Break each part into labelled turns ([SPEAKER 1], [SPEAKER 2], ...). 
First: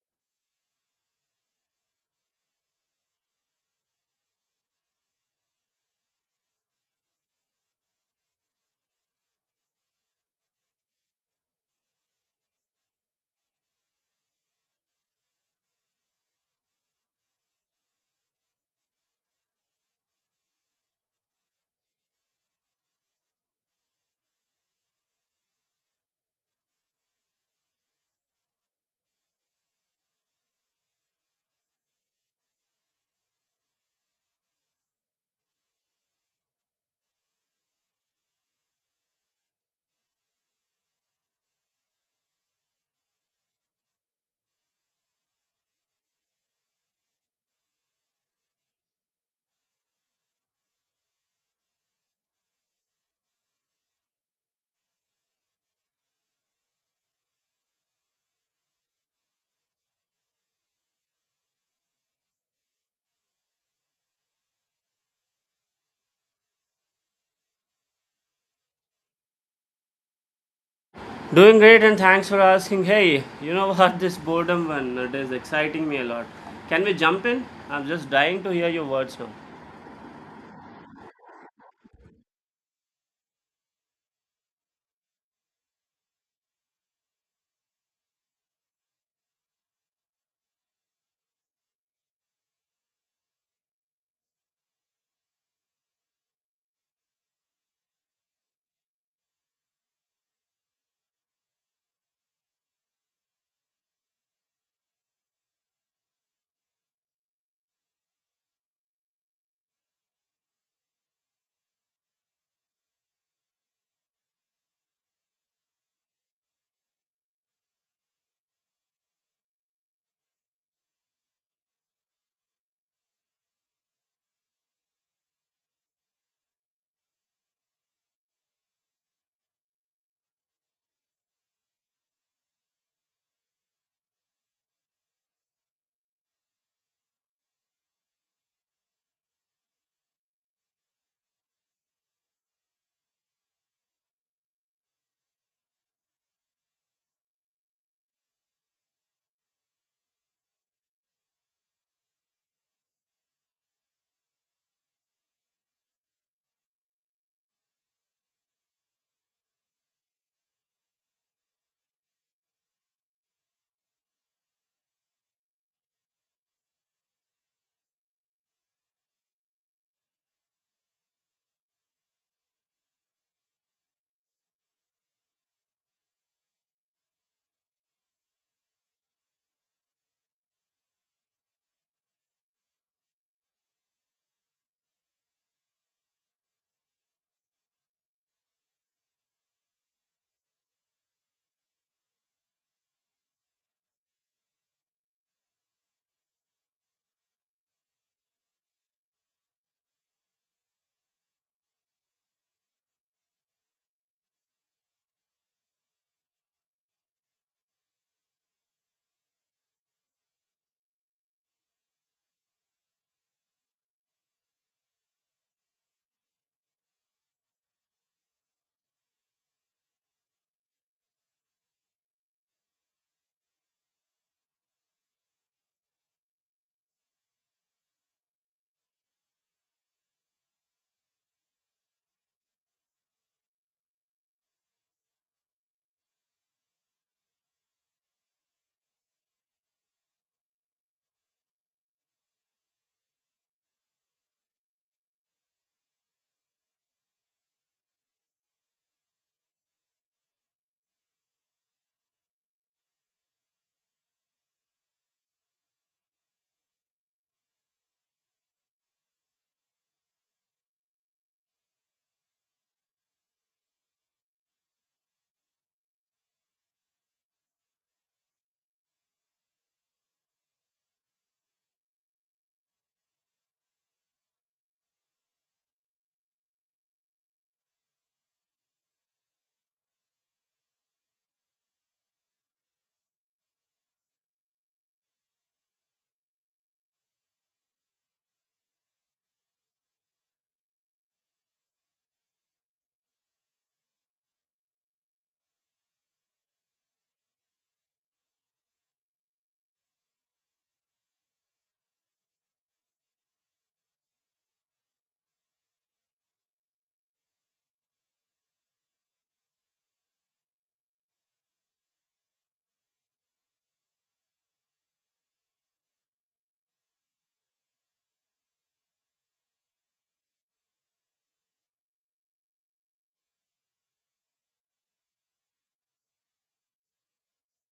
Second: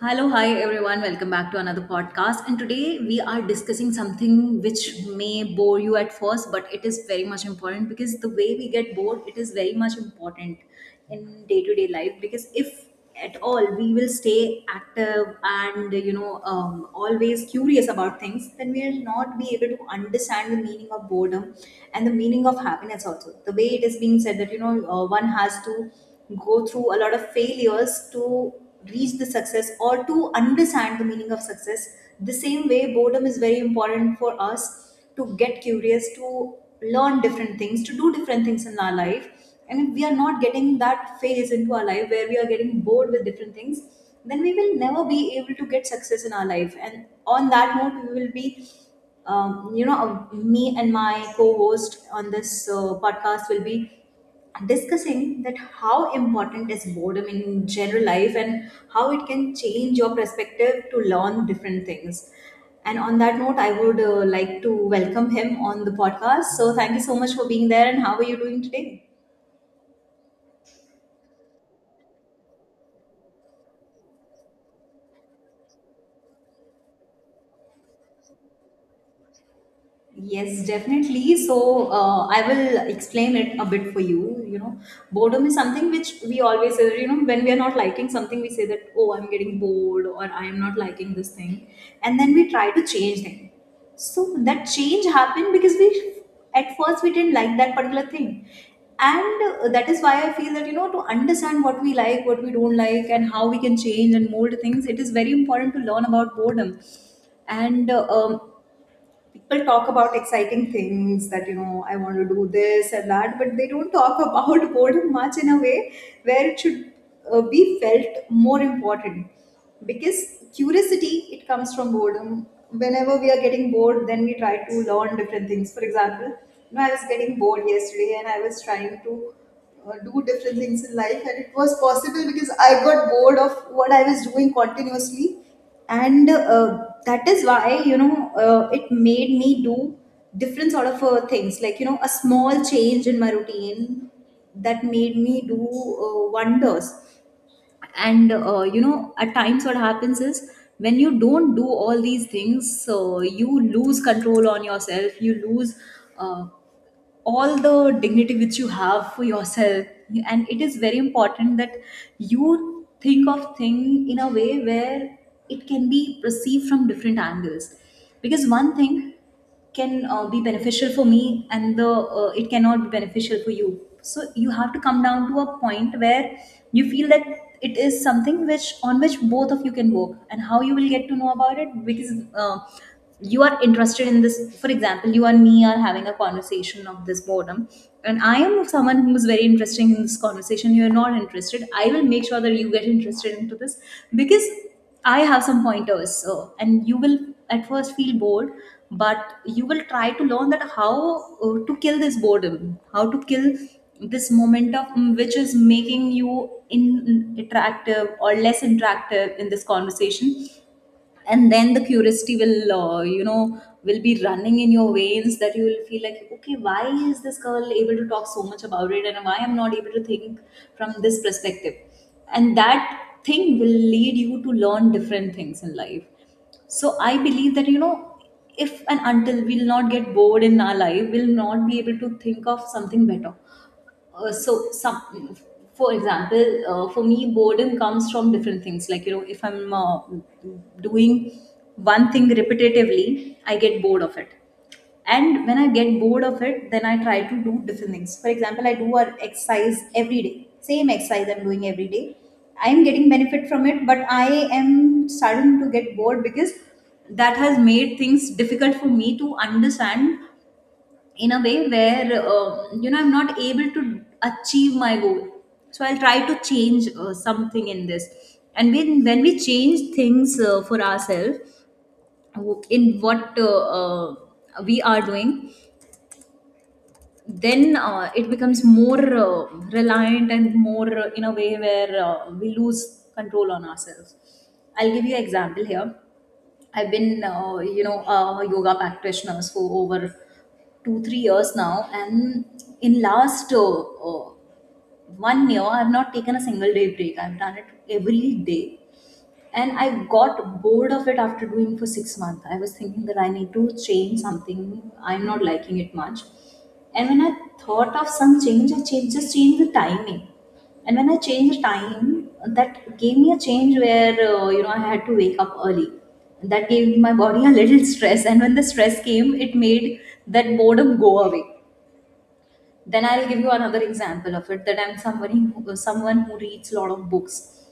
[SPEAKER 1] Hello, hi everyone. Welcome back to another podcast. And today we are discussing something which may bore you at first, but it is very much important because the way we get bored, it is very much important in day to day life. Because if at all we will stay active and always curious about things, then we will not be able to understand the meaning of boredom and the meaning of happiness also. The way it is being said that one has to go through a lot of failures to reach the success or to understand the meaning of success, the same way boredom is very important for us to get curious, to learn different things, to do different things in our life. And if we are not getting that phase into our life where we are getting bored with different things, then we will never be able to get success in our life. And on that note, we will be me and my co-host on this podcast will be discussing that how important is boredom in general life and how it can change your perspective to learn different things. And on that note, I would like to welcome him on the podcast. So thank you so much for being there, and how are you doing today?
[SPEAKER 2] Doing great and thanks for asking. Hey, you know what? This boredom one, it is exciting me a lot. Can we jump in? I'm just dying to hear your words now.
[SPEAKER 1] Yes, definitely. So I will explain it a bit for you. You know, boredom is something which we always say, you know, when we are not liking something, we say that, oh, I'm getting bored or I am not liking this thing. And then we try to change them. So that change happened because at first, we didn't like that particular thing. And that is why I feel that, you know, to understand what we like, what we don't like, and how we can change and mold things, it is very important to learn about boredom. And people talk about exciting things that you know I want to do this and that, but they don't talk about boredom much in a way where it should be felt more important, because curiosity, it comes from boredom. Whenever we are getting bored, then we try to learn different things. For example, you know, I was getting bored yesterday and I was trying to do different things in life, and it was possible because I got bored of what I was doing continuously. And that is why, you know, it made me do different sort of things, like, you know, a small change in my routine that made me do wonders. And you know, at times what happens is when you don't do all these things, so you lose control on yourself, you lose uh, all the dignity which you have for yourself. And it is very important that you think of thing in a way where it can be perceived from different angles, because one thing can be beneficial for me and the it cannot be beneficial for you. So you have to come down to a point where you feel that it is something which on which both of you can work. And how you will get to know about it, because you are interested in this. For example, you and me are having a conversation of this boredom, and I am someone who's very interested in this conversation. You're not interested, I will make sure that you get interested into this, because I have some pointers. So and you will at first feel bored, but you will try to learn that how to kill this boredom, how to kill this moment of which is making you in, attractive or less interactive in this conversation. And then the curiosity will will be running in your veins, that you will feel like, okay, why is this girl able to talk so much about it and why I'm not able to think from this perspective? And that thing will lead you to learn different things in life. So I believe that, you know, if and until we'll not get bored in our life, we'll not be able to think of something better. So some, for example, for me, boredom comes from different things. Like, you know, if I'm doing one thing repetitively, I get bored of it. And when I get bored of it, then I try to do different things. For example, I do an exercise every day. Same exercise I'm doing every day. I am getting benefit from it, but I am starting to get bored, because that has made things difficult for me to understand in a way where you know, I'm not able to achieve my goal. So I'll try to change something in this. And when we change things for ourselves, in what we are doing, then it becomes more reliant and more in a way where we lose control on ourselves. I'll give you an example here. I've been, you know, a yoga practitioner for over two, 3 years now, and in last one year, I've not taken a single day break. I've done it every day. And I got bored of it after doing for 6 months. I was thinking that I need to change something. I'm not liking it much. And when I thought of some change, I changed, just changed the timing. And when I changed the time, that gave me a change where you know, I had to wake up early. That gave my body a little stress, and when the stress came, it made that boredom go away. Then I'll give you another example of it, that I'm somebody, someone who reads a lot of books.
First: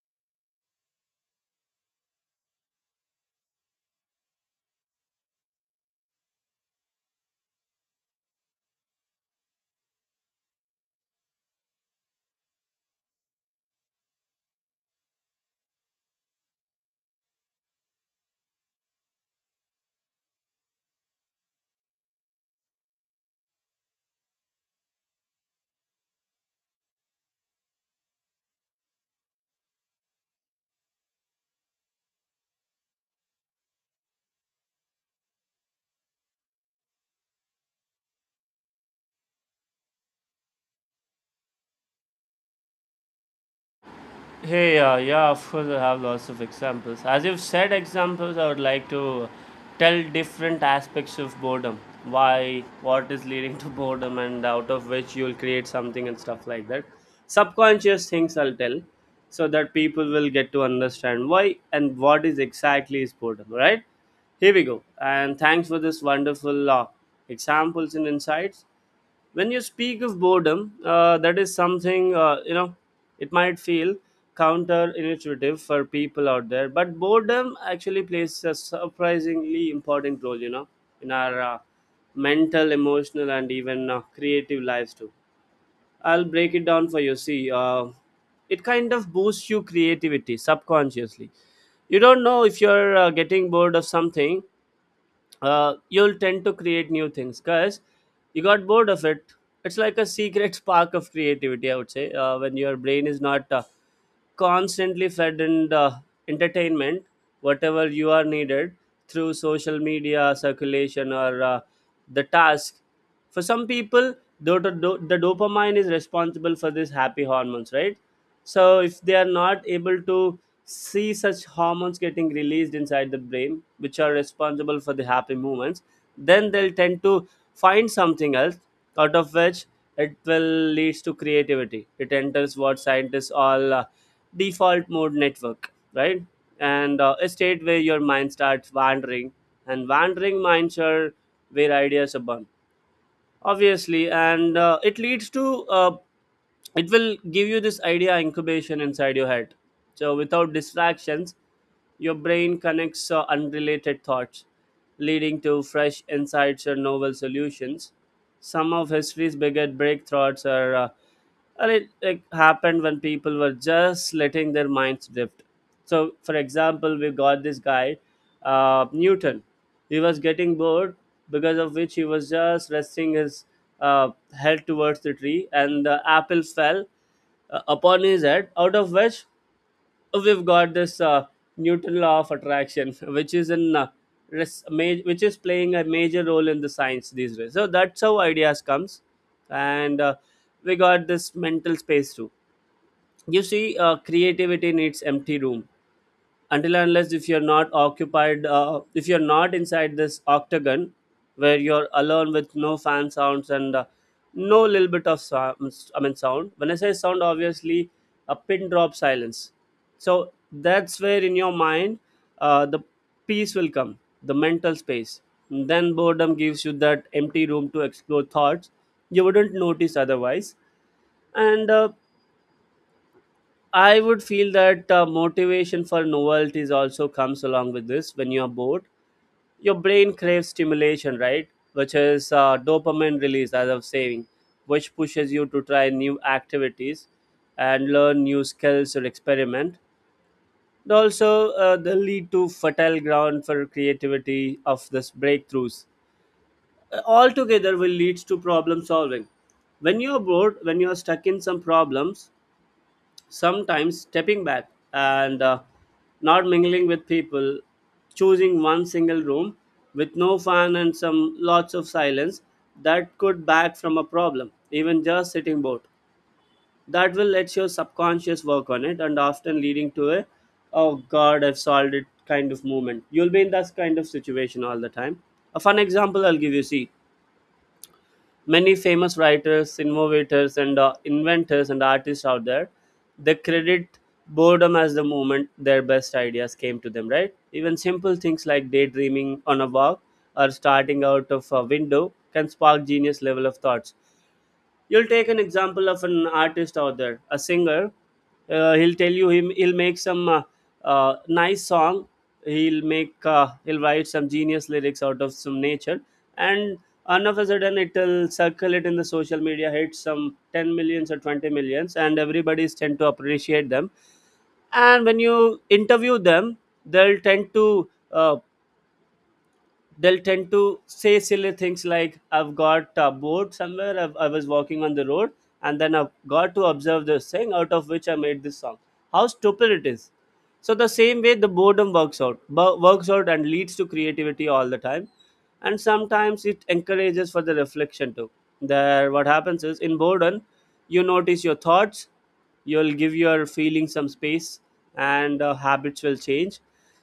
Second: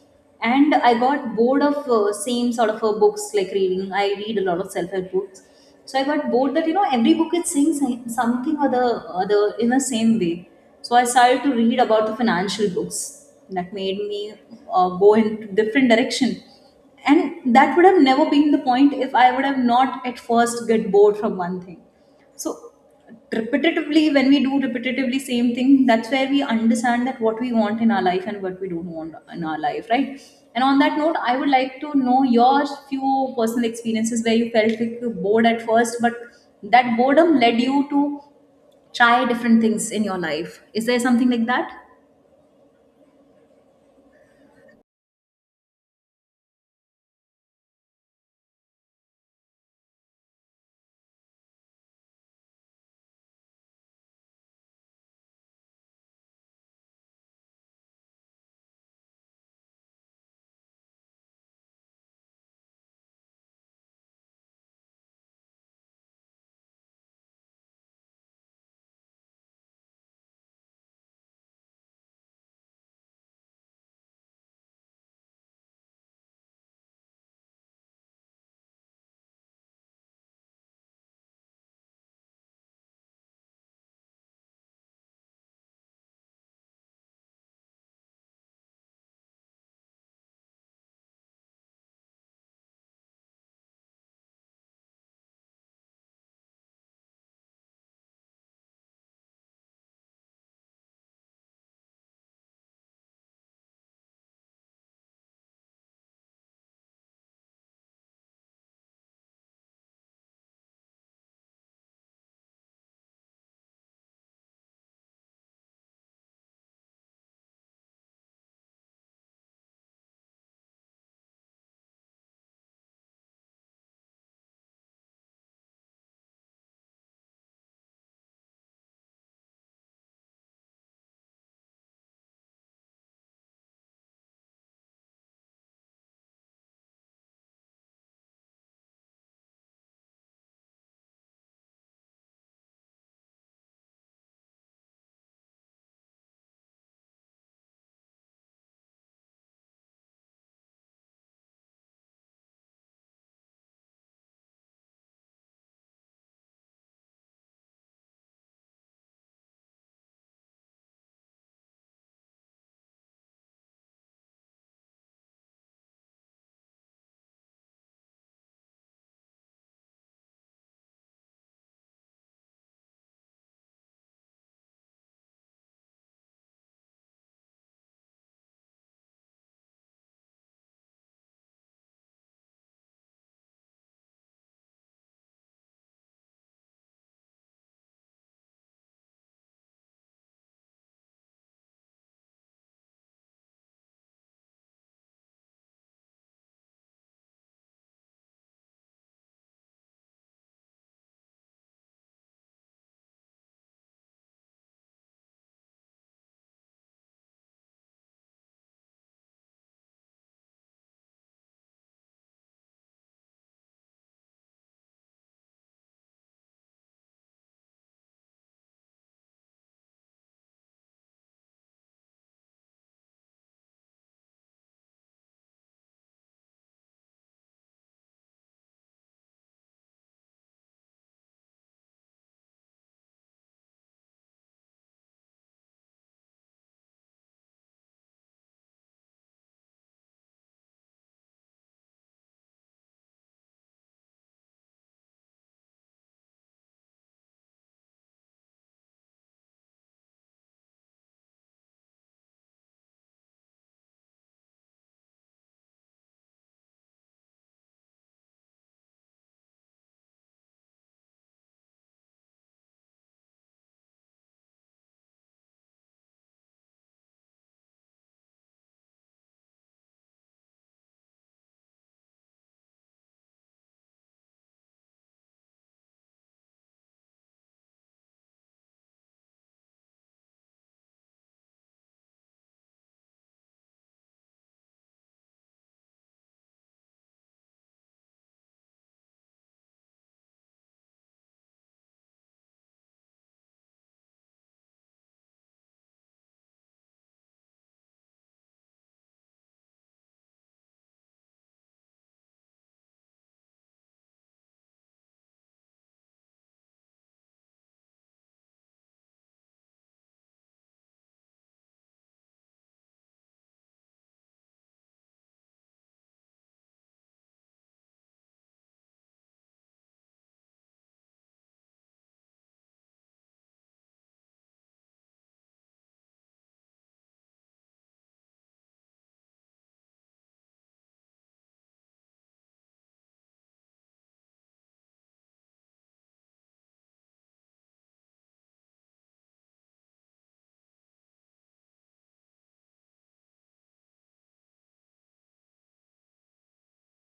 [SPEAKER 1] And I got bored of same sort of books, like reading. I read a lot of self-help books. So I got bored that, you know, every book is saying something or the other in the same way. So I started to read about the financial books, that made me go in different direction. And that would have never been the point if I would have not at first get bored from one thing. So repetitively, when we do repetitively same thing, that's where we understand that what we want in our life and what we don't want in our life, right? And on that note, I would like to know your few personal experiences where you felt like you were bored at first, but that boredom led you to try different things in your life. Is there something like that?
[SPEAKER 2] Hey, yeah, of course, I have lots of examples. As you've said, examples, I would like to tell different aspects of boredom. Why, what is leading to boredom, and out of which you'll create something and stuff like that. Subconscious things I'll tell so that people will get to understand why and what is exactly is boredom, right? Here we go. And thanks for this wonderful examples and insights. When you speak of boredom, that is something, you know, it might feel counterintuitive for people out there, but boredom actually plays a surprisingly important role, you know, in our mental, emotional, and even creative lives too. I'll break it down for you. See, it kind of boosts your creativity subconsciously. You don't know if you're getting bored of something. You'll tend to create new things because you got bored of it. It's like a secret spark of creativity, I would say, when your brain is not constantly fed in entertainment, whatever you are needed through social media, circulation, or the task. For some people, the dopamine is responsible for these happy hormones, right? So if they are not able to see such hormones getting released inside the brain, which are responsible for the happy moments, then they'll tend to find something else, out of which it will leads to creativity. It enters what scientists all default mode network, right. And a state where your mind starts wandering, and wandering minds are where ideas are born, obviously. And it leads to it will give you this idea incubation inside your head. So without distractions, your brain connects unrelated thoughts, leading to fresh insights or novel solutions. Some of history's biggest breakthroughs are and it like happened when people were just letting their minds drift. So for example, we got this guy, Newton. He was getting bored, because of which he was just resting his uh, head towards the tree, and the apple fell upon his head, out of which we've got this Newton law of attraction, which is in which is playing a major role in the science these days. So that's how ideas comes. And we got this mental space too. You see, creativity needs empty room. Until and unless if you're not occupied, if you're not inside this octagon where you're alone with no fan sounds and no little bit of sounds, I mean sound, when I say sound, obviously a pin drop silence. So that's where in your mind, the peace will come, the mental space. Then boredom gives you that empty room to explore thoughts you wouldn't notice otherwise. And I would feel that motivation for novelties also comes along with this when you are bored. Your brain craves stimulation, right, which is dopamine release, as I was saying, which pushes you to try new activities and learn new skills or experiment. And also, they lead to fertile ground for creativity of this breakthroughs. All together will leads to problem solving. When you're bored, when you're stuck in some problems, sometimes stepping back and not mingling with people, choosing one single room with no fan and some lots of silence, that could back from a problem. Even just sitting bored, that will let your subconscious work on it, and often leading to a, oh god, I've solved it kind of moment. You'll be in that kind of situation all the time. A fun example I'll give you. See, many famous writers, innovators, and inventors and artists out there, they credit boredom as the moment their best ideas came to them, right? Even simple things like daydreaming on a walk or starting out of a window can spark genius level of thoughts. You'll take an example of an artist out there, a singer. He'll tell you him he'll make some nice song. He'll write some genius lyrics out of some nature, and all of a sudden it'll circulate in the social media, hit some 10 million or twenty millions, and everybody's tend to appreciate them. And when you interview them, they'll tend to uh, they'll tend to say silly things like, I've got a board somewhere. I was walking on the road, and then I've got to observe this thing, out of which I made this song. How stupid it is. So the same way the boredom works out and leads to creativity all the time. And sometimes it encourages for the reflection too. There what happens is, in boredom you notice your thoughts, you'll give your feelings some space, and habits will change.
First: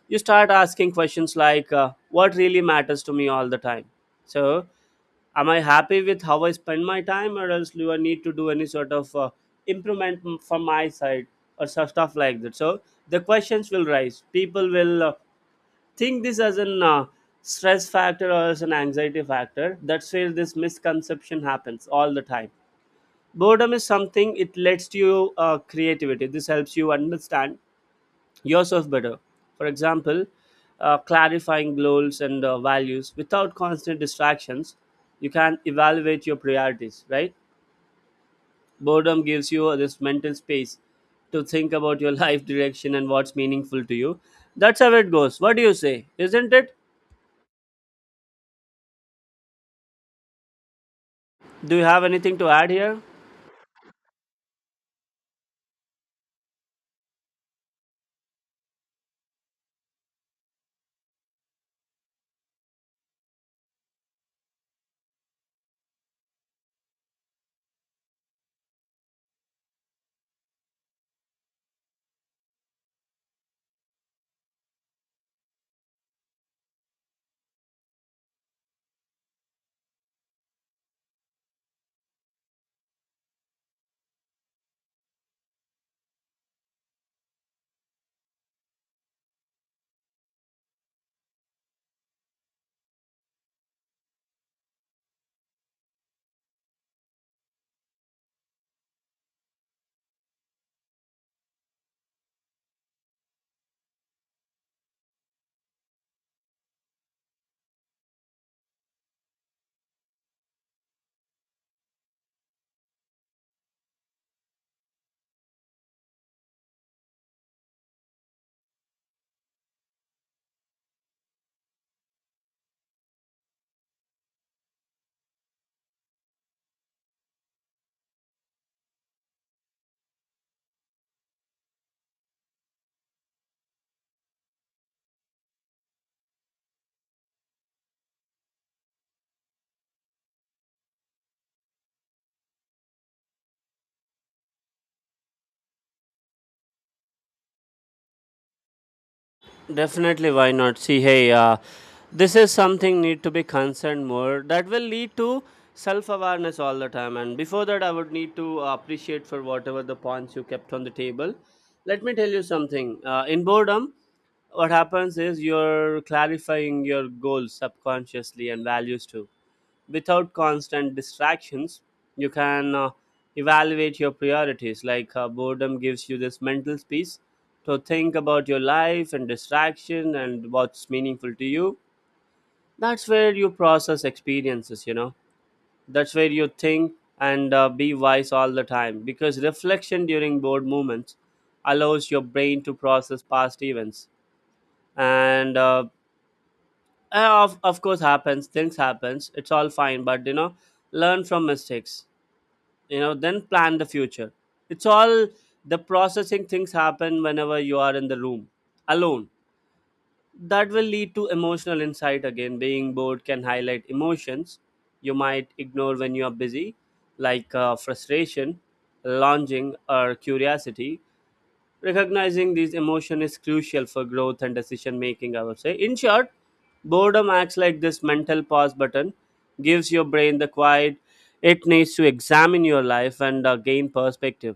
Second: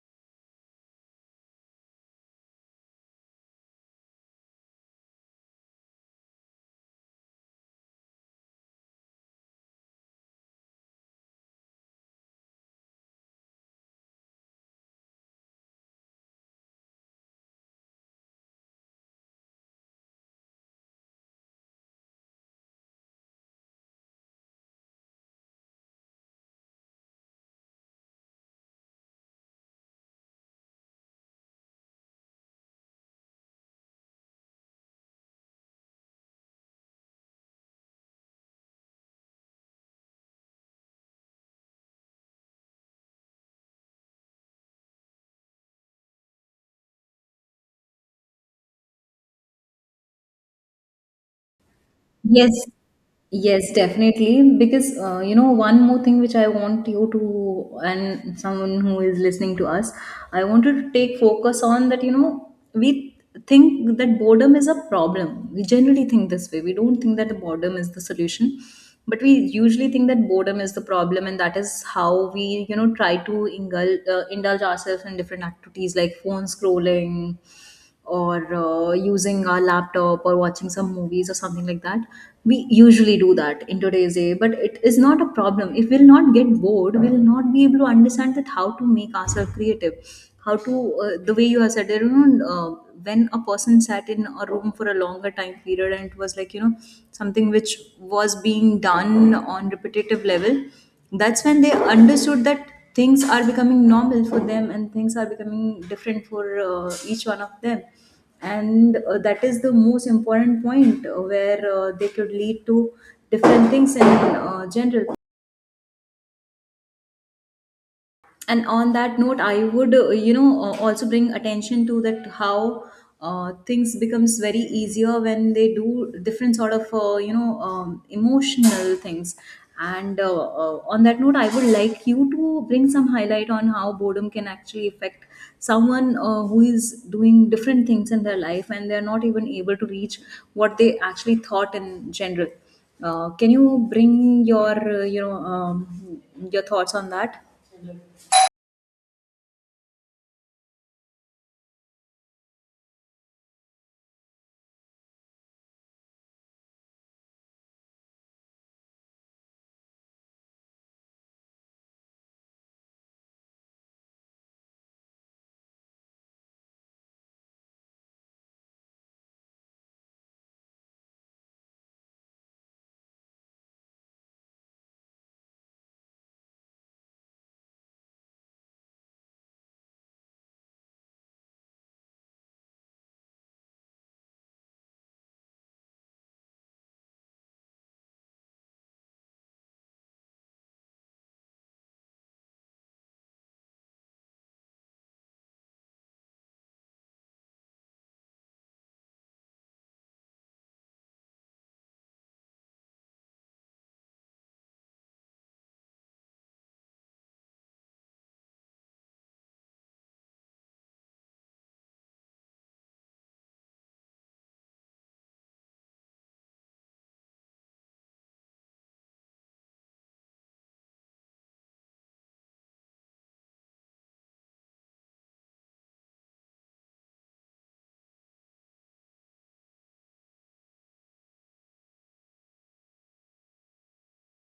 [SPEAKER 2] You start asking questions like, what really matters to me all the time, so am I happy with how I spend my time, or else do I need to do any sort of improvement from my side, stuff like that. So the questions will rise. People will think this as an stress factor or as an anxiety factor. That's where this misconception happens all the time. Boredom is something, it lets you creativity, this helps you understand yourself better. For example, clarifying goals and values without constant distractions, you can evaluate your priorities, right? Boredom gives you this mental space to think about your life direction and what's meaningful to you. That's how it goes. What do you say? Isn't it? Do you have anything to
[SPEAKER 1] Yes,
[SPEAKER 2] add here?
[SPEAKER 1] yes, definitely. Because you know, one more thing which I want you to and someone who is listening to us, I wanted to take focus on that. You know, we think that boredom is a problem. We generally think this way. We don't think that boredom is the solution, but we usually think that boredom is the problem. And that is how we, you know, try to indulge, indulge ourselves in different activities, like phone scrolling or using our laptop or watching some movies or something like that. We usually do that in today's day, but it is not a problem. If we'll not get bored, we'll not be able to understand that how to make ourselves creative, how to the way you have said, there, you know, when a person sat in a room for a longer time period, and it was like, you know, something which was being done on repetitive level, that's when they understood that things are becoming normal for them and things are becoming different for each one of them. And that is the most important point where they could lead to different things in general. And on that note, I would also bring attention to that how things becomes very easier when they do different sort of emotional things. And on that note, I would like you to bring some highlight on how boredom can actually affect someone who is doing different things in their life and they're not even able to reach what they actually thought in general. Can you bring your uh, you know um, your thoughts on that?
[SPEAKER 2] Definitely, why not? See, hey, this is something need to be concerned more. That will lead to self-awareness all the time. And before that, I would need to appreciate for whatever the points you kept on the table. Let me tell you something. In boredom, what happens is, you're clarifying your goals subconsciously and values too, without constant distractions, you can evaluate your priorities. Like, boredom gives you this mental space to think about your life and distraction and what's meaningful to you. That's where you process experiences, you know, that's where you think, and be wise all the time, because reflection during bored moments allows your brain to process past events. And of course happens, things happens, it's all fine, but you know, learn from mistakes, you know, then plan the future. It's all the processing things happen whenever you are in the room alone. That will lead to emotional insight. Again, being bored can highlight emotions you might ignore when you are busy, like frustration, longing, or curiosity. Recognizing these emotion is crucial for growth and decision making, I would say. In short, boredom acts like this mental pause button, gives your brain the quiet it needs to examine your life and gain perspective.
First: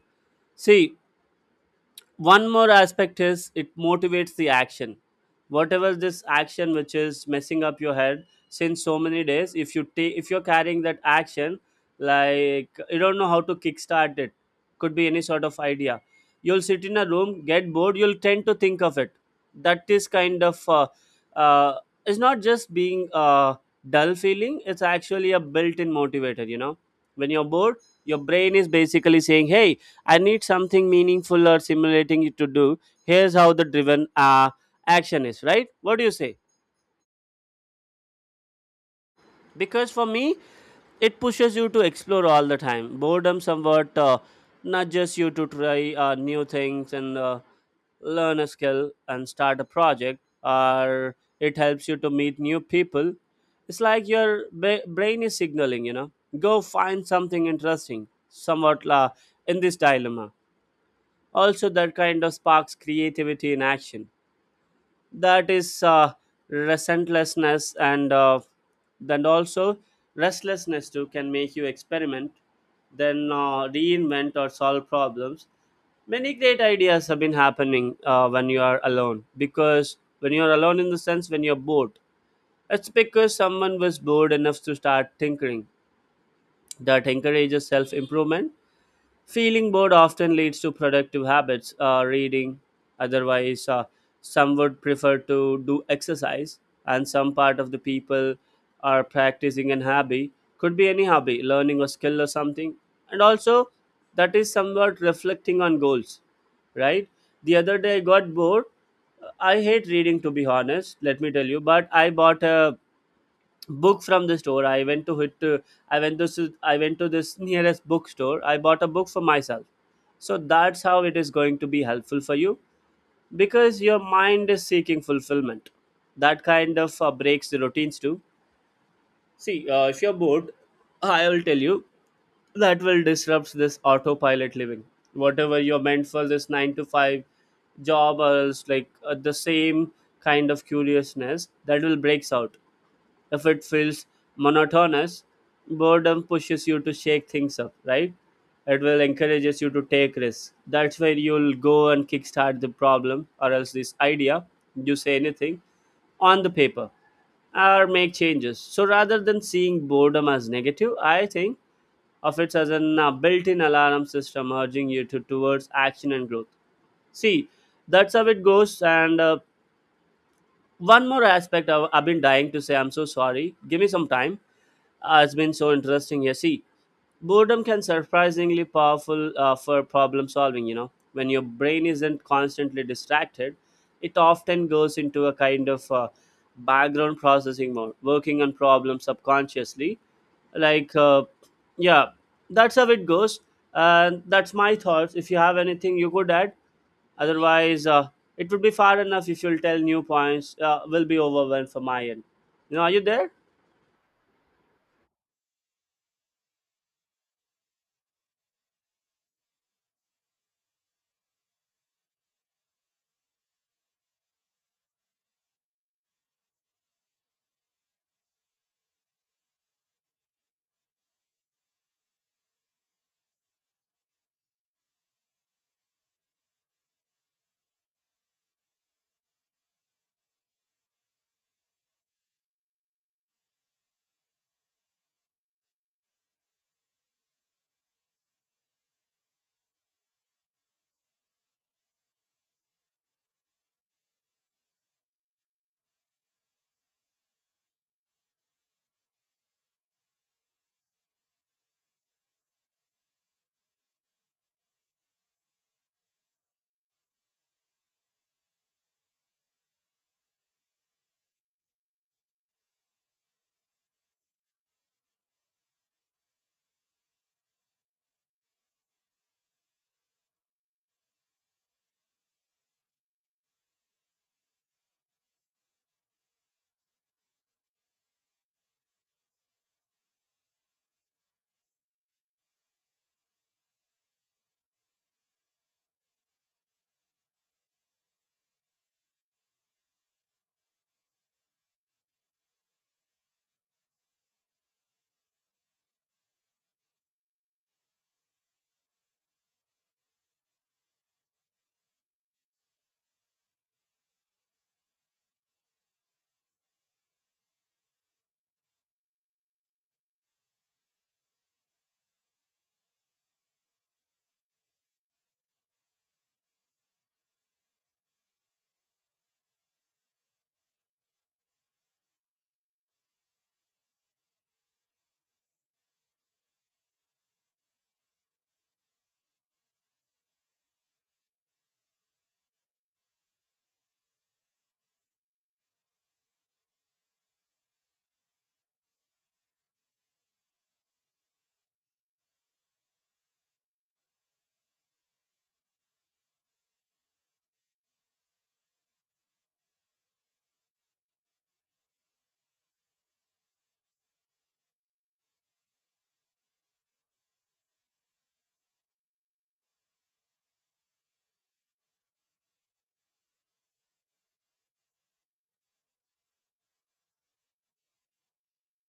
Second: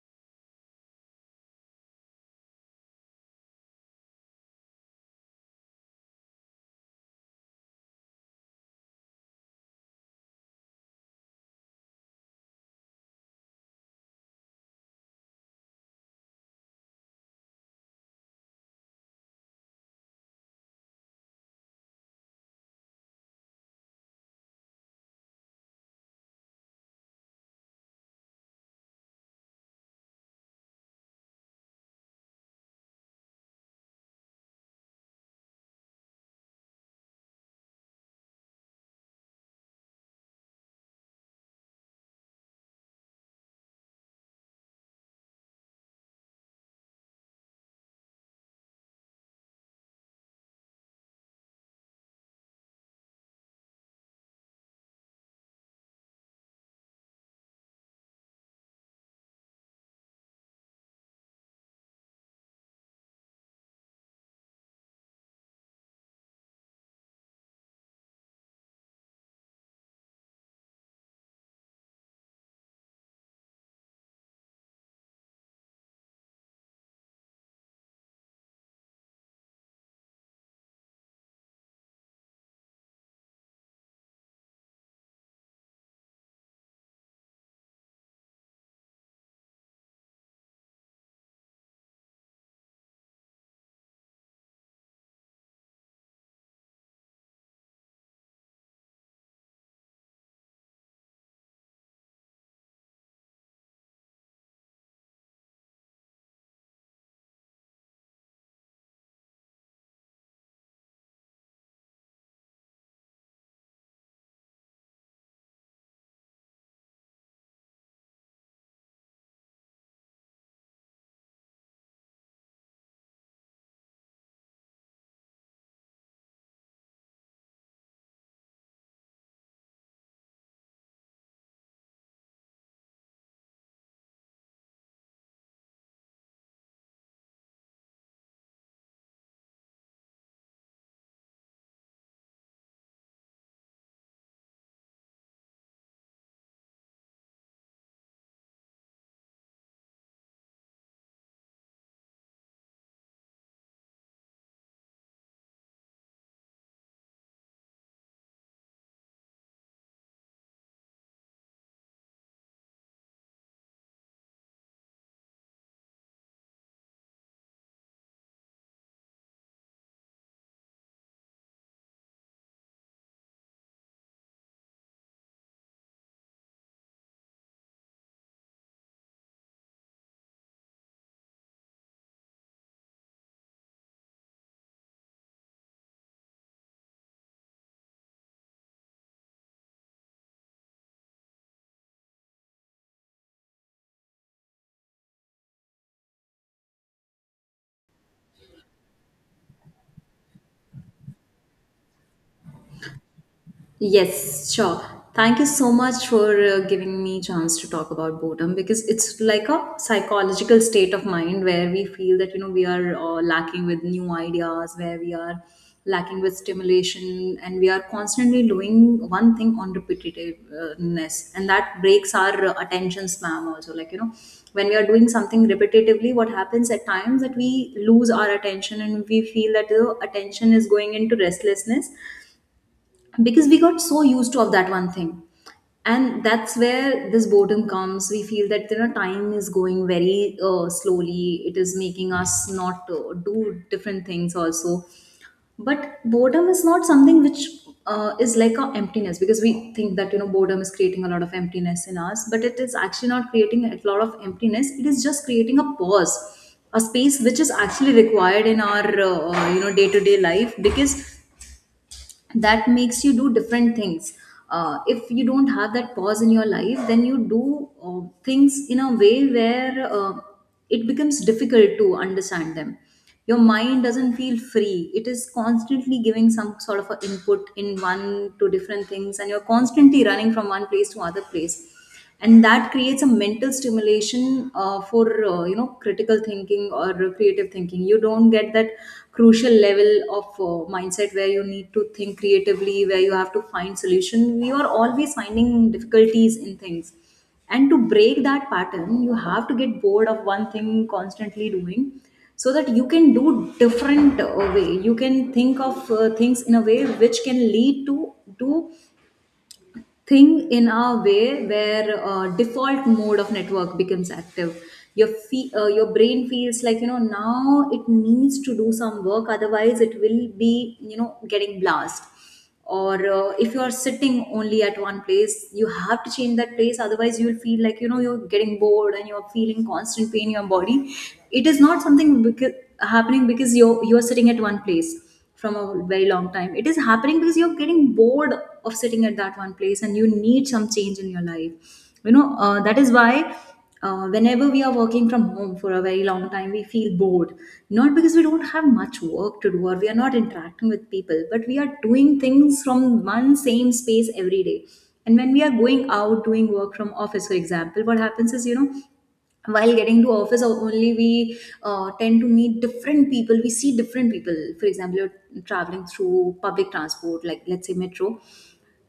[SPEAKER 2] See, one more aspect is, it motivates the action. Whatever this action which is messing up your head since so many days, if you're carrying that action, like you don't know how to kickstart it, could be any sort of idea, you'll sit in a room, get bored, you'll tend to think of it. That is kind of uh, it's not just being a dull feeling, it's actually a built-in motivator, you know. When you're bored, your brain is basically saying, hey, I need something meaningful or stimulating to do. Here's how the driven action is, right? What do you say? Because for me, it pushes you to explore all the time. Boredom somewhat nudges you to try new things and learn a skill and start a project, or it helps you to meet new people. It's like your brain is signaling, you know, go find something interesting, somewhat in this dilemma, also that kind of sparks creativity in action, that is relentlessness, and then also restlessness too can make you experiment, then reinvent or solve problems. Many great ideas have been happening when you are alone, because when you are alone, in the sense, when you're bored, it's because someone was bored enough to start tinkering. That encourages self improvement. Feeling bored often leads to productive habits, reading. Otherwise, some would prefer to do exercise, and some part of the people are practicing an hobby. Could be any hobby, learning a skill or something. And also, that is somewhat reflecting on goals, right? The other day I got bored. I hate reading, to be honest, let me tell you, but I bought a book from the store. I went to this nearest bookstore, I bought a book for myself. So that's how it is going to be helpful for you, because your mind is seeking fulfillment. That kind of breaks the routines too. See, if you're bored, I will tell you, that will disrupt this autopilot living, whatever you're meant for, this 9 to 5 job, or else like the same kind of curiousness that will breaks out. If it feels monotonous, boredom pushes you to shake things up, right? It will encourages you to take risks. That's where you'll go and kickstart the problem or else this idea, you say anything on the paper or make changes. So rather than seeing boredom as negative, I think of it as an built-in alarm system urging you to towards action and growth. See, that's how it goes. And one more aspect I've been dying to say. I'm so sorry. Give me some time. It's been so interesting. Yeah, see, boredom can surprisingly powerful for problem solving. You know, when your brain isn't constantly distracted, it often goes into a kind of background processing mode, working on problems subconsciously. Like, yeah, that's how it goes. And that's my thoughts. If you have anything you could add, otherwise, it would be far enough if you'll tell new points. Will be overwhelmed for my end. You know, are you there?
[SPEAKER 1] Yes, sure. Thank you so much for giving me chance to talk about boredom, because it's like a psychological state of mind where we feel that, you know, we are lacking with new ideas, where we are lacking with stimulation, and we are constantly doing one thing on repetitiveness, and that breaks our attention span also. Like you know, when we are doing something repetitively, what happens at times that we lose our attention and we feel that the attention is going into restlessness because we got so used to of that one thing, and that's where this boredom comes. We feel that you know time is going very slowly, it is making us not do different things also. But boredom is not something which is like a emptiness, because we think that you know boredom is creating a lot of emptiness in us, but it is actually not creating a lot of emptiness, it is just creating a pause, a space which is actually required in our you know day to day life, because that makes you do different things. If you don't have that pause in your life, then you do things in a way where it becomes difficult to understand them. Your mind doesn't feel free, it is constantly giving some sort of a input in one to different things and you're constantly running from one place to other place, and that creates a mental stimulation for you know critical thinking or creative thinking. You don't get that crucial level of mindset where you need to think creatively, where you have to find solution. You are always finding difficulties in things, and to break that pattern you have to get bored of one thing constantly doing, so that you can do different way, you can think of things in a way which can lead to do thing in a way where default mode of network becomes active. Your your brain feels like you know now it needs to do some work, otherwise it will be you know getting blast. Or if you are sitting only at one place, you have to change that place, otherwise you'll feel like you know you're getting bored and you're feeling constant pain in your body. It is not something because, happening because you're sitting at one place from a very long time. It is happening because you're getting bored of sitting at that one place and you need some change in your life. You know, that is why whenever we are working from home for a very long time, we feel bored. Not because we don't have much work to do or we are not interacting with people, but we are doing things from one same space every day. And when we are going out doing work from office, for example, what happens is, you know, while getting to office only we tend to meet different people, we see different people. For example, you're traveling through public transport, like let's say metro,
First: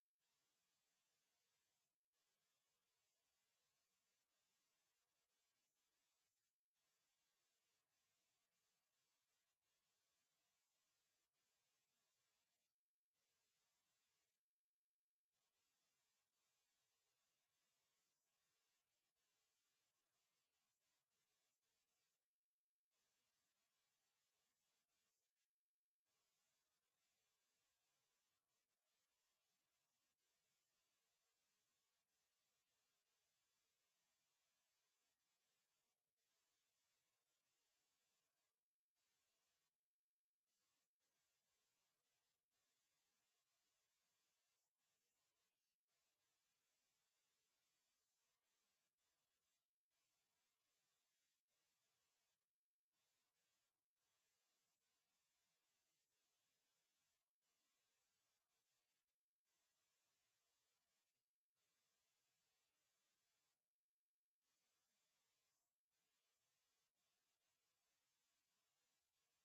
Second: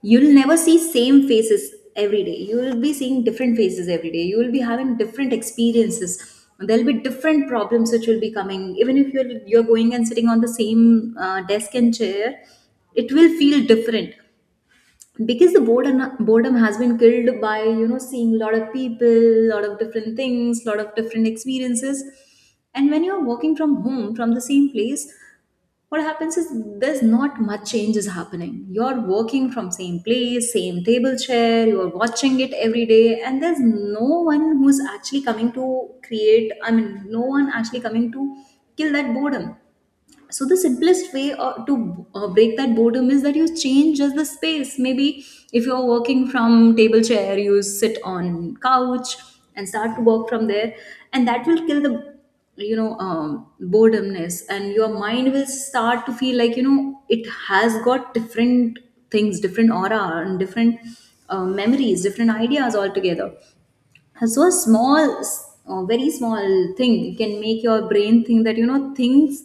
[SPEAKER 1] you'll never see same faces every day, you will be seeing different faces every day, you will be having different experiences, there'll be different problems which will be coming. Even if you're going and sitting on the same desk and chair, it will feel different, because the boredom has been killed by you know seeing a lot of people, a lot of different things, a lot of different experiences. And when you're working from home from the same place, what happens is there's not much change is happening. You're working from same place, same table chair, you're watching it every day, and there's no one who's actually coming to create, I mean no one actually coming to kill that boredom. So the simplest way to break that boredom is that you change just the space. Maybe if you're working from table chair, you sit on couch and start to work from there, and that will kill the you know boredomness, and your mind will start to feel like you know it has got different things, different aura, and different memories, different ideas altogether. So a very small thing can make your brain think that you know things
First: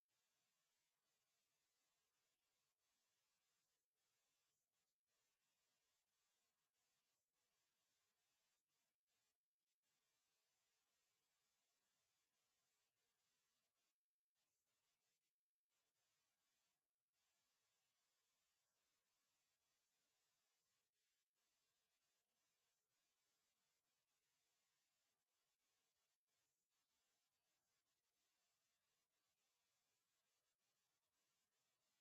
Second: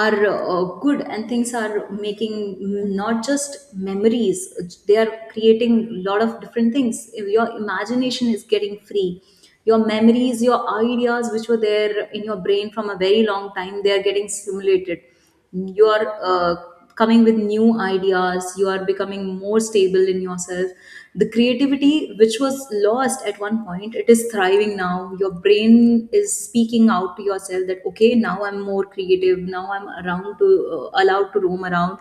[SPEAKER 1] are good, and things are making not just memories, they are creating a lot of different things. Your imagination is getting free, your memories, your ideas which were there in your brain from a very long time, they are getting stimulated. You are uh, coming with new ideas, you are becoming more stable in yourself. The creativity which was lost at one point, it is thriving now. Your brain is speaking out to yourself that okay, now I'm more creative, now I'm around to allowed to roam around,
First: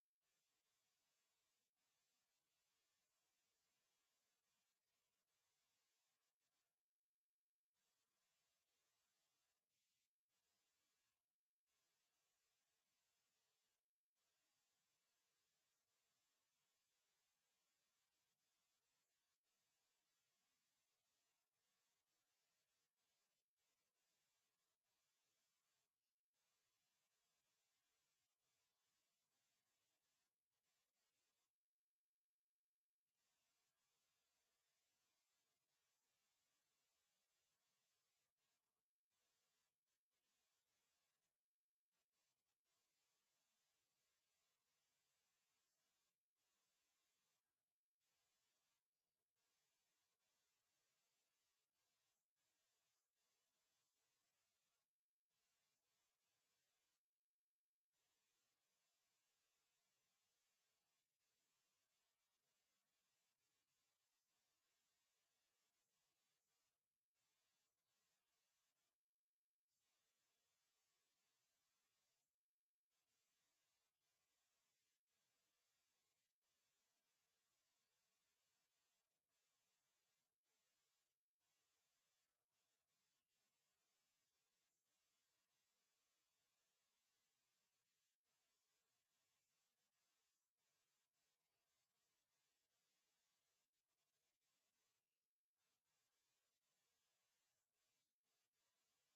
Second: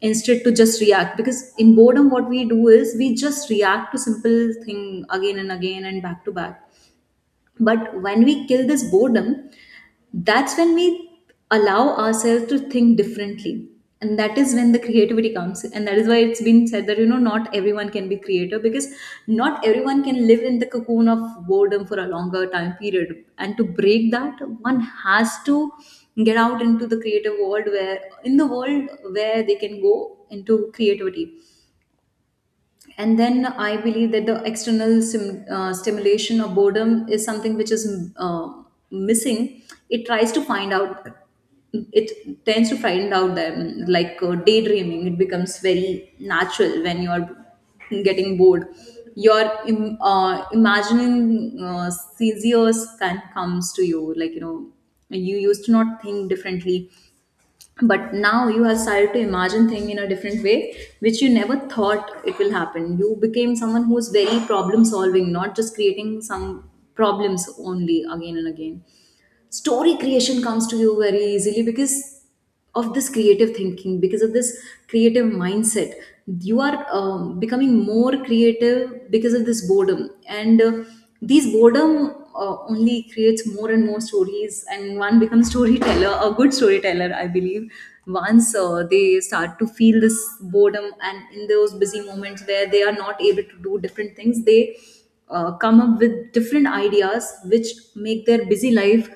[SPEAKER 1] instead to just react, because in boredom what we do is we just react to simple thing again and again and back to back. But when we kill this boredom, that's when we allow ourselves to think differently. And that is when the creativity comes. And that is why it's been said that, you know, not everyone can be creative, because not everyone can live in the cocoon of boredom for a longer time period. And to break that, one has to get out into the creative world, where in the world where they can go into creativity. And then I believe that the external stimulation of boredom is something which is uh, missing. It tries to find out, it tends to find out them like daydreaming. It becomes very natural when you are getting bored, your imagining scenarios can comes to you, like you know you used to not think differently, but now you have started to imagine thing in a different way which you never thought it will happen. You became someone who's very problem solving, not just creating some problems only again and again. Story creation comes to you very easily because of this creative thinking, because of this creative mindset. You are becoming more creative because of this boredom, and these boredom only creates more and more stories, and one becomes storyteller, a good storyteller, I believe, once they start to feel this boredom. And in those busy moments where they are not able to do different things, they come up with different ideas which make their busy life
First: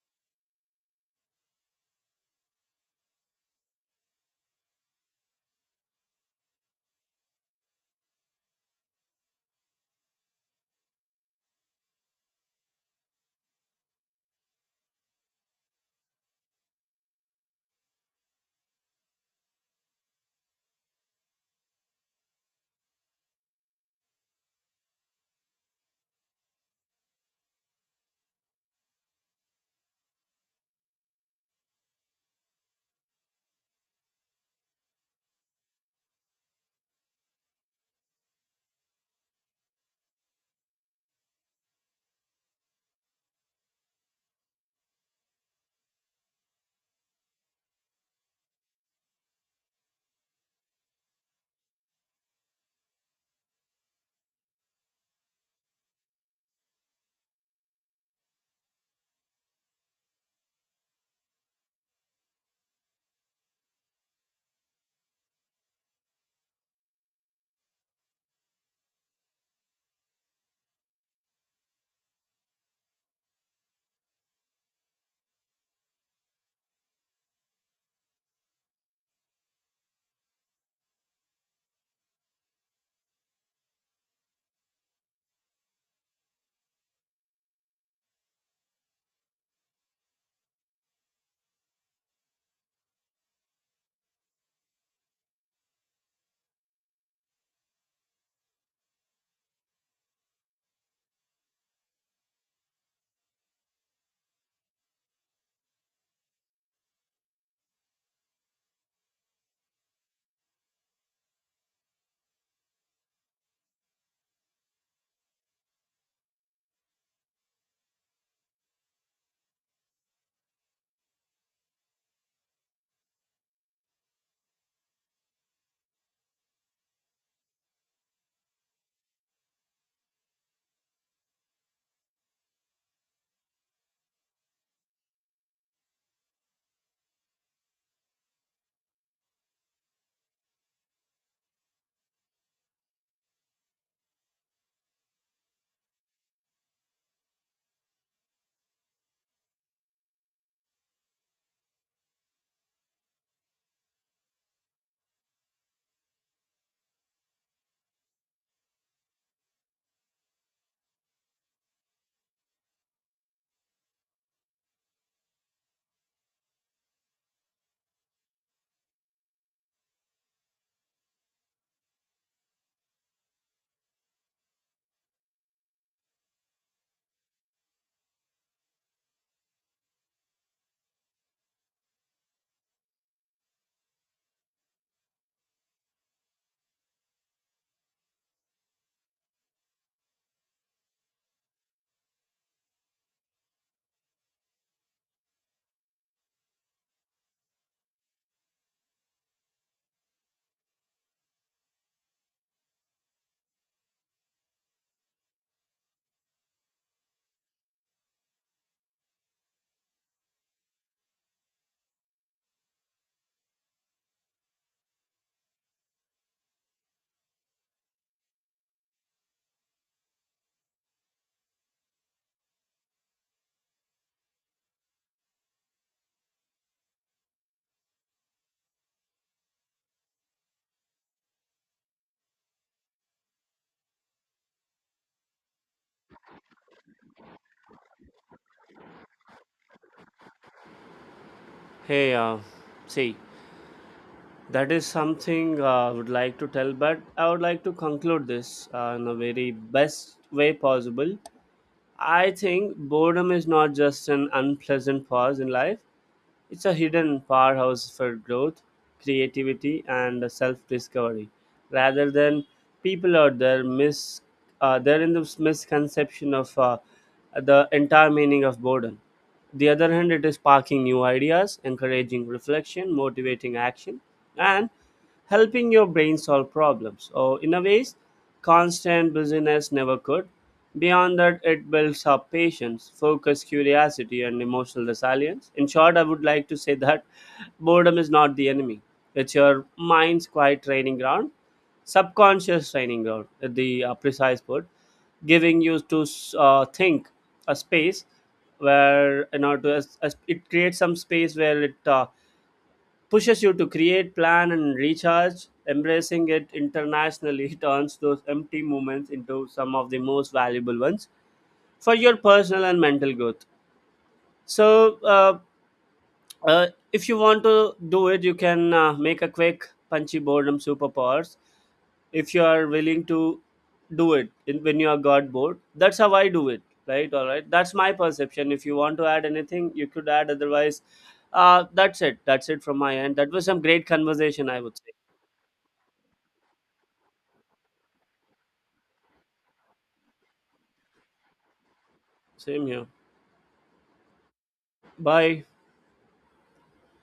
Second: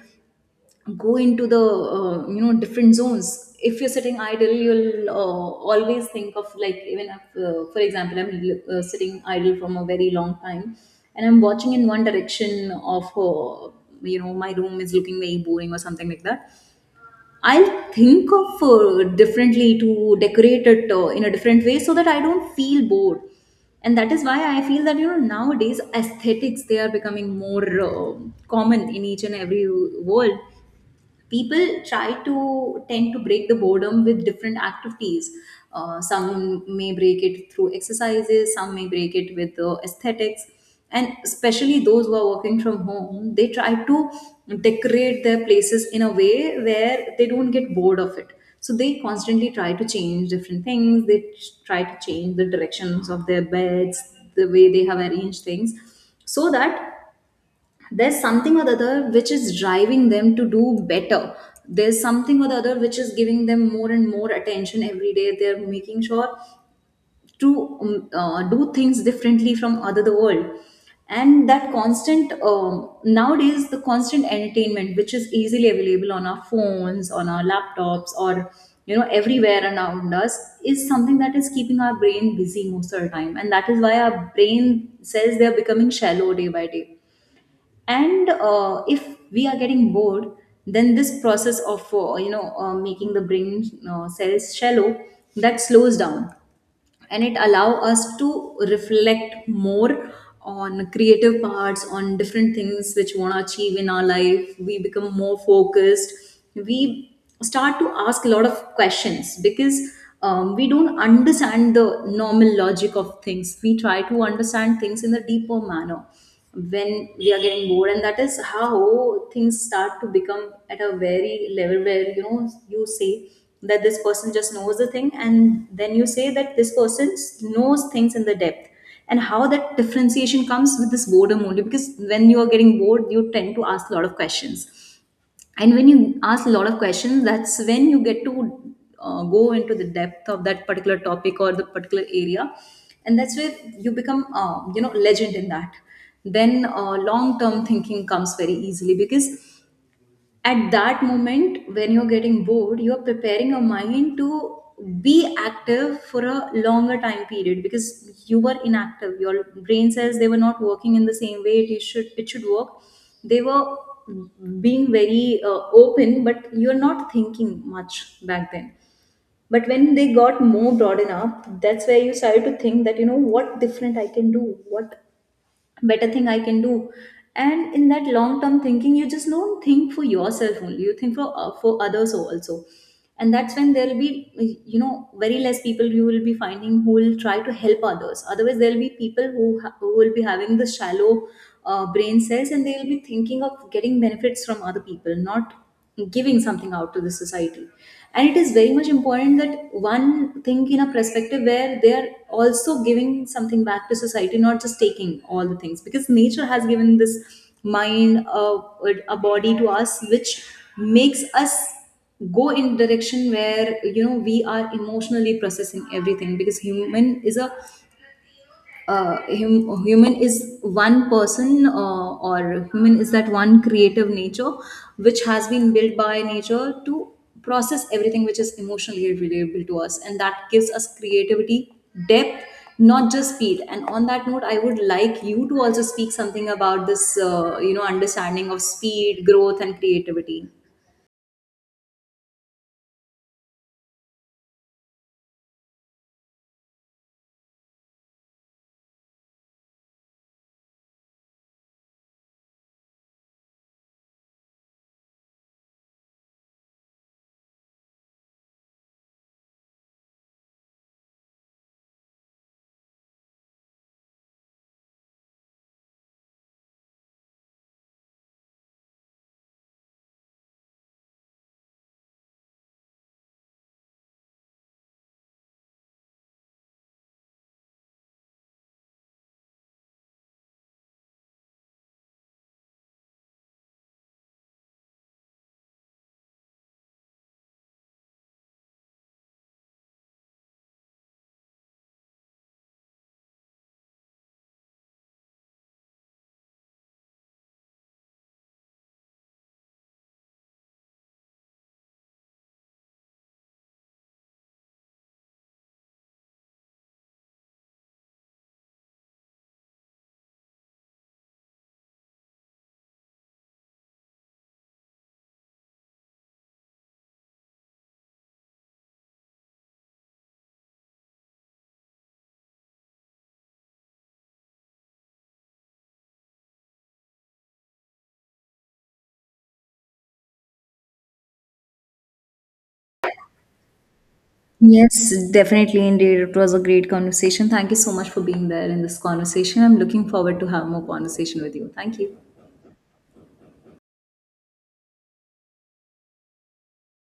[SPEAKER 1] go into the you know different zones. If you're sitting idle, you'll always think of, like even if, for example, I'm sitting idle from a very long time and I'm watching in one direction of you know, my room is looking very boring or something like that, I'll think of differently to decorate it in a different way so that I don't feel bored. And that is why I feel that you know nowadays aesthetics, they are becoming more common in each and every world. People try to tend to break the boredom with different activities. Some may break it through exercises, some may break it with aesthetics, and especially those who are working from home, they try to decorate their places in a way where they don't get bored of it. So they constantly try to change different things, they try to change the directions of their beds, the way they have arranged things, so that there's something or the other which is driving them to do better, there's something or the other which is giving them more and more attention every day. They're making sure to do things differently from other the world. And that constant nowadays the constant entertainment which is easily available on our phones, on our laptops, or you know everywhere around us, is something that is keeping our brain busy most of the time, and that is why our brain cells, they are becoming shallow day by day. And if we are getting bored, then this process of you know making the brain cells shallow, that slows down, and it allow us to reflect more on creative parts, on different things which we want to achieve in our life. We become more focused, we start to ask a lot of questions, because we don't understand the normal logic of things, we try to understand things in a deeper manner when we are getting bored. And that is how things start to become at a very level where you know you say that this person just knows the thing, and then you say that this person knows things in the depth. And how that differentiation comes with this boredom only, because when you are getting bored you tend to ask a lot of questions, and when you ask a lot of questions, that's when you get to go into the depth of that particular topic or the particular area. And that's where you become you know legend in that. Then long term thinking comes very easily, because at that moment when you're getting bored, you're preparing your mind to be active for a longer time period, because you were inactive, your brain cells, they were not working in the same way it should work. They were being very open, but you're not thinking much back then. But when they got more broadened up, that's where you started to think that you know what different I can do, what better thing I can do. And in that long term thinking, you just don't think for yourself only, you think for others also. And that's when there will be, you know, very less people you will be finding who will try to help others. Otherwise, there will be people who, who will be having the shallow brain cells, and they will be thinking of getting benefits from other people, not giving something out to the society. And it is very much important that one think in a perspective where they are also giving something back to society, not just taking all the things, because nature has given this mind a body to us which makes us go in direction where you know we are emotionally processing everything, because human is one person, or human is that one creative nature which has been built by nature to process everything which is emotionally relatable to us, and that gives us creativity, depth, not just speed. And on that note, I would like you to also speak something about this you know understanding of speed, growth, and creativity.
[SPEAKER 2] Hey, see. That is something, I would like to tell, but I would like to conclude this in a very best way possible. I think boredom is not just an unpleasant pause in life, it's a hidden powerhouse for growth, creativity, and self discovery. Rather than people out there mis they're in this misconception of the entire meaning of boredom. The other hand, it is sparking new ideas, encouraging reflection, motivating action, and helping your brain solve problems. Or in a ways, constant busyness never could. Beyond that, it builds up patience, focus, curiosity, and emotional resilience. In short, I would like to say that boredom is not the enemy. It's your mind's quiet training ground, subconscious training ground, at the precise word, giving you to think a space where you know to, as it creates some space where it pushes you to create, plan, and recharge. Embracing it internationally turns those empty moments into some of the most valuable ones for your personal and mental growth. So, uh, if you want to do it, you can make a quick punchy boredom superpowers. If you are willing to do it in, when you are got bored, that's how I do it. Right, all right. That's my perception. If you want to add anything, you could add. Otherwise, that's it. That's it from my end. That was some great conversation. I would say.
[SPEAKER 1] Yes, definitely, indeed it was a great conversation. Thank you so much for being there in this conversation. I'm looking forward to have more conversation with you. Thank you.
[SPEAKER 2] Same here. Bye.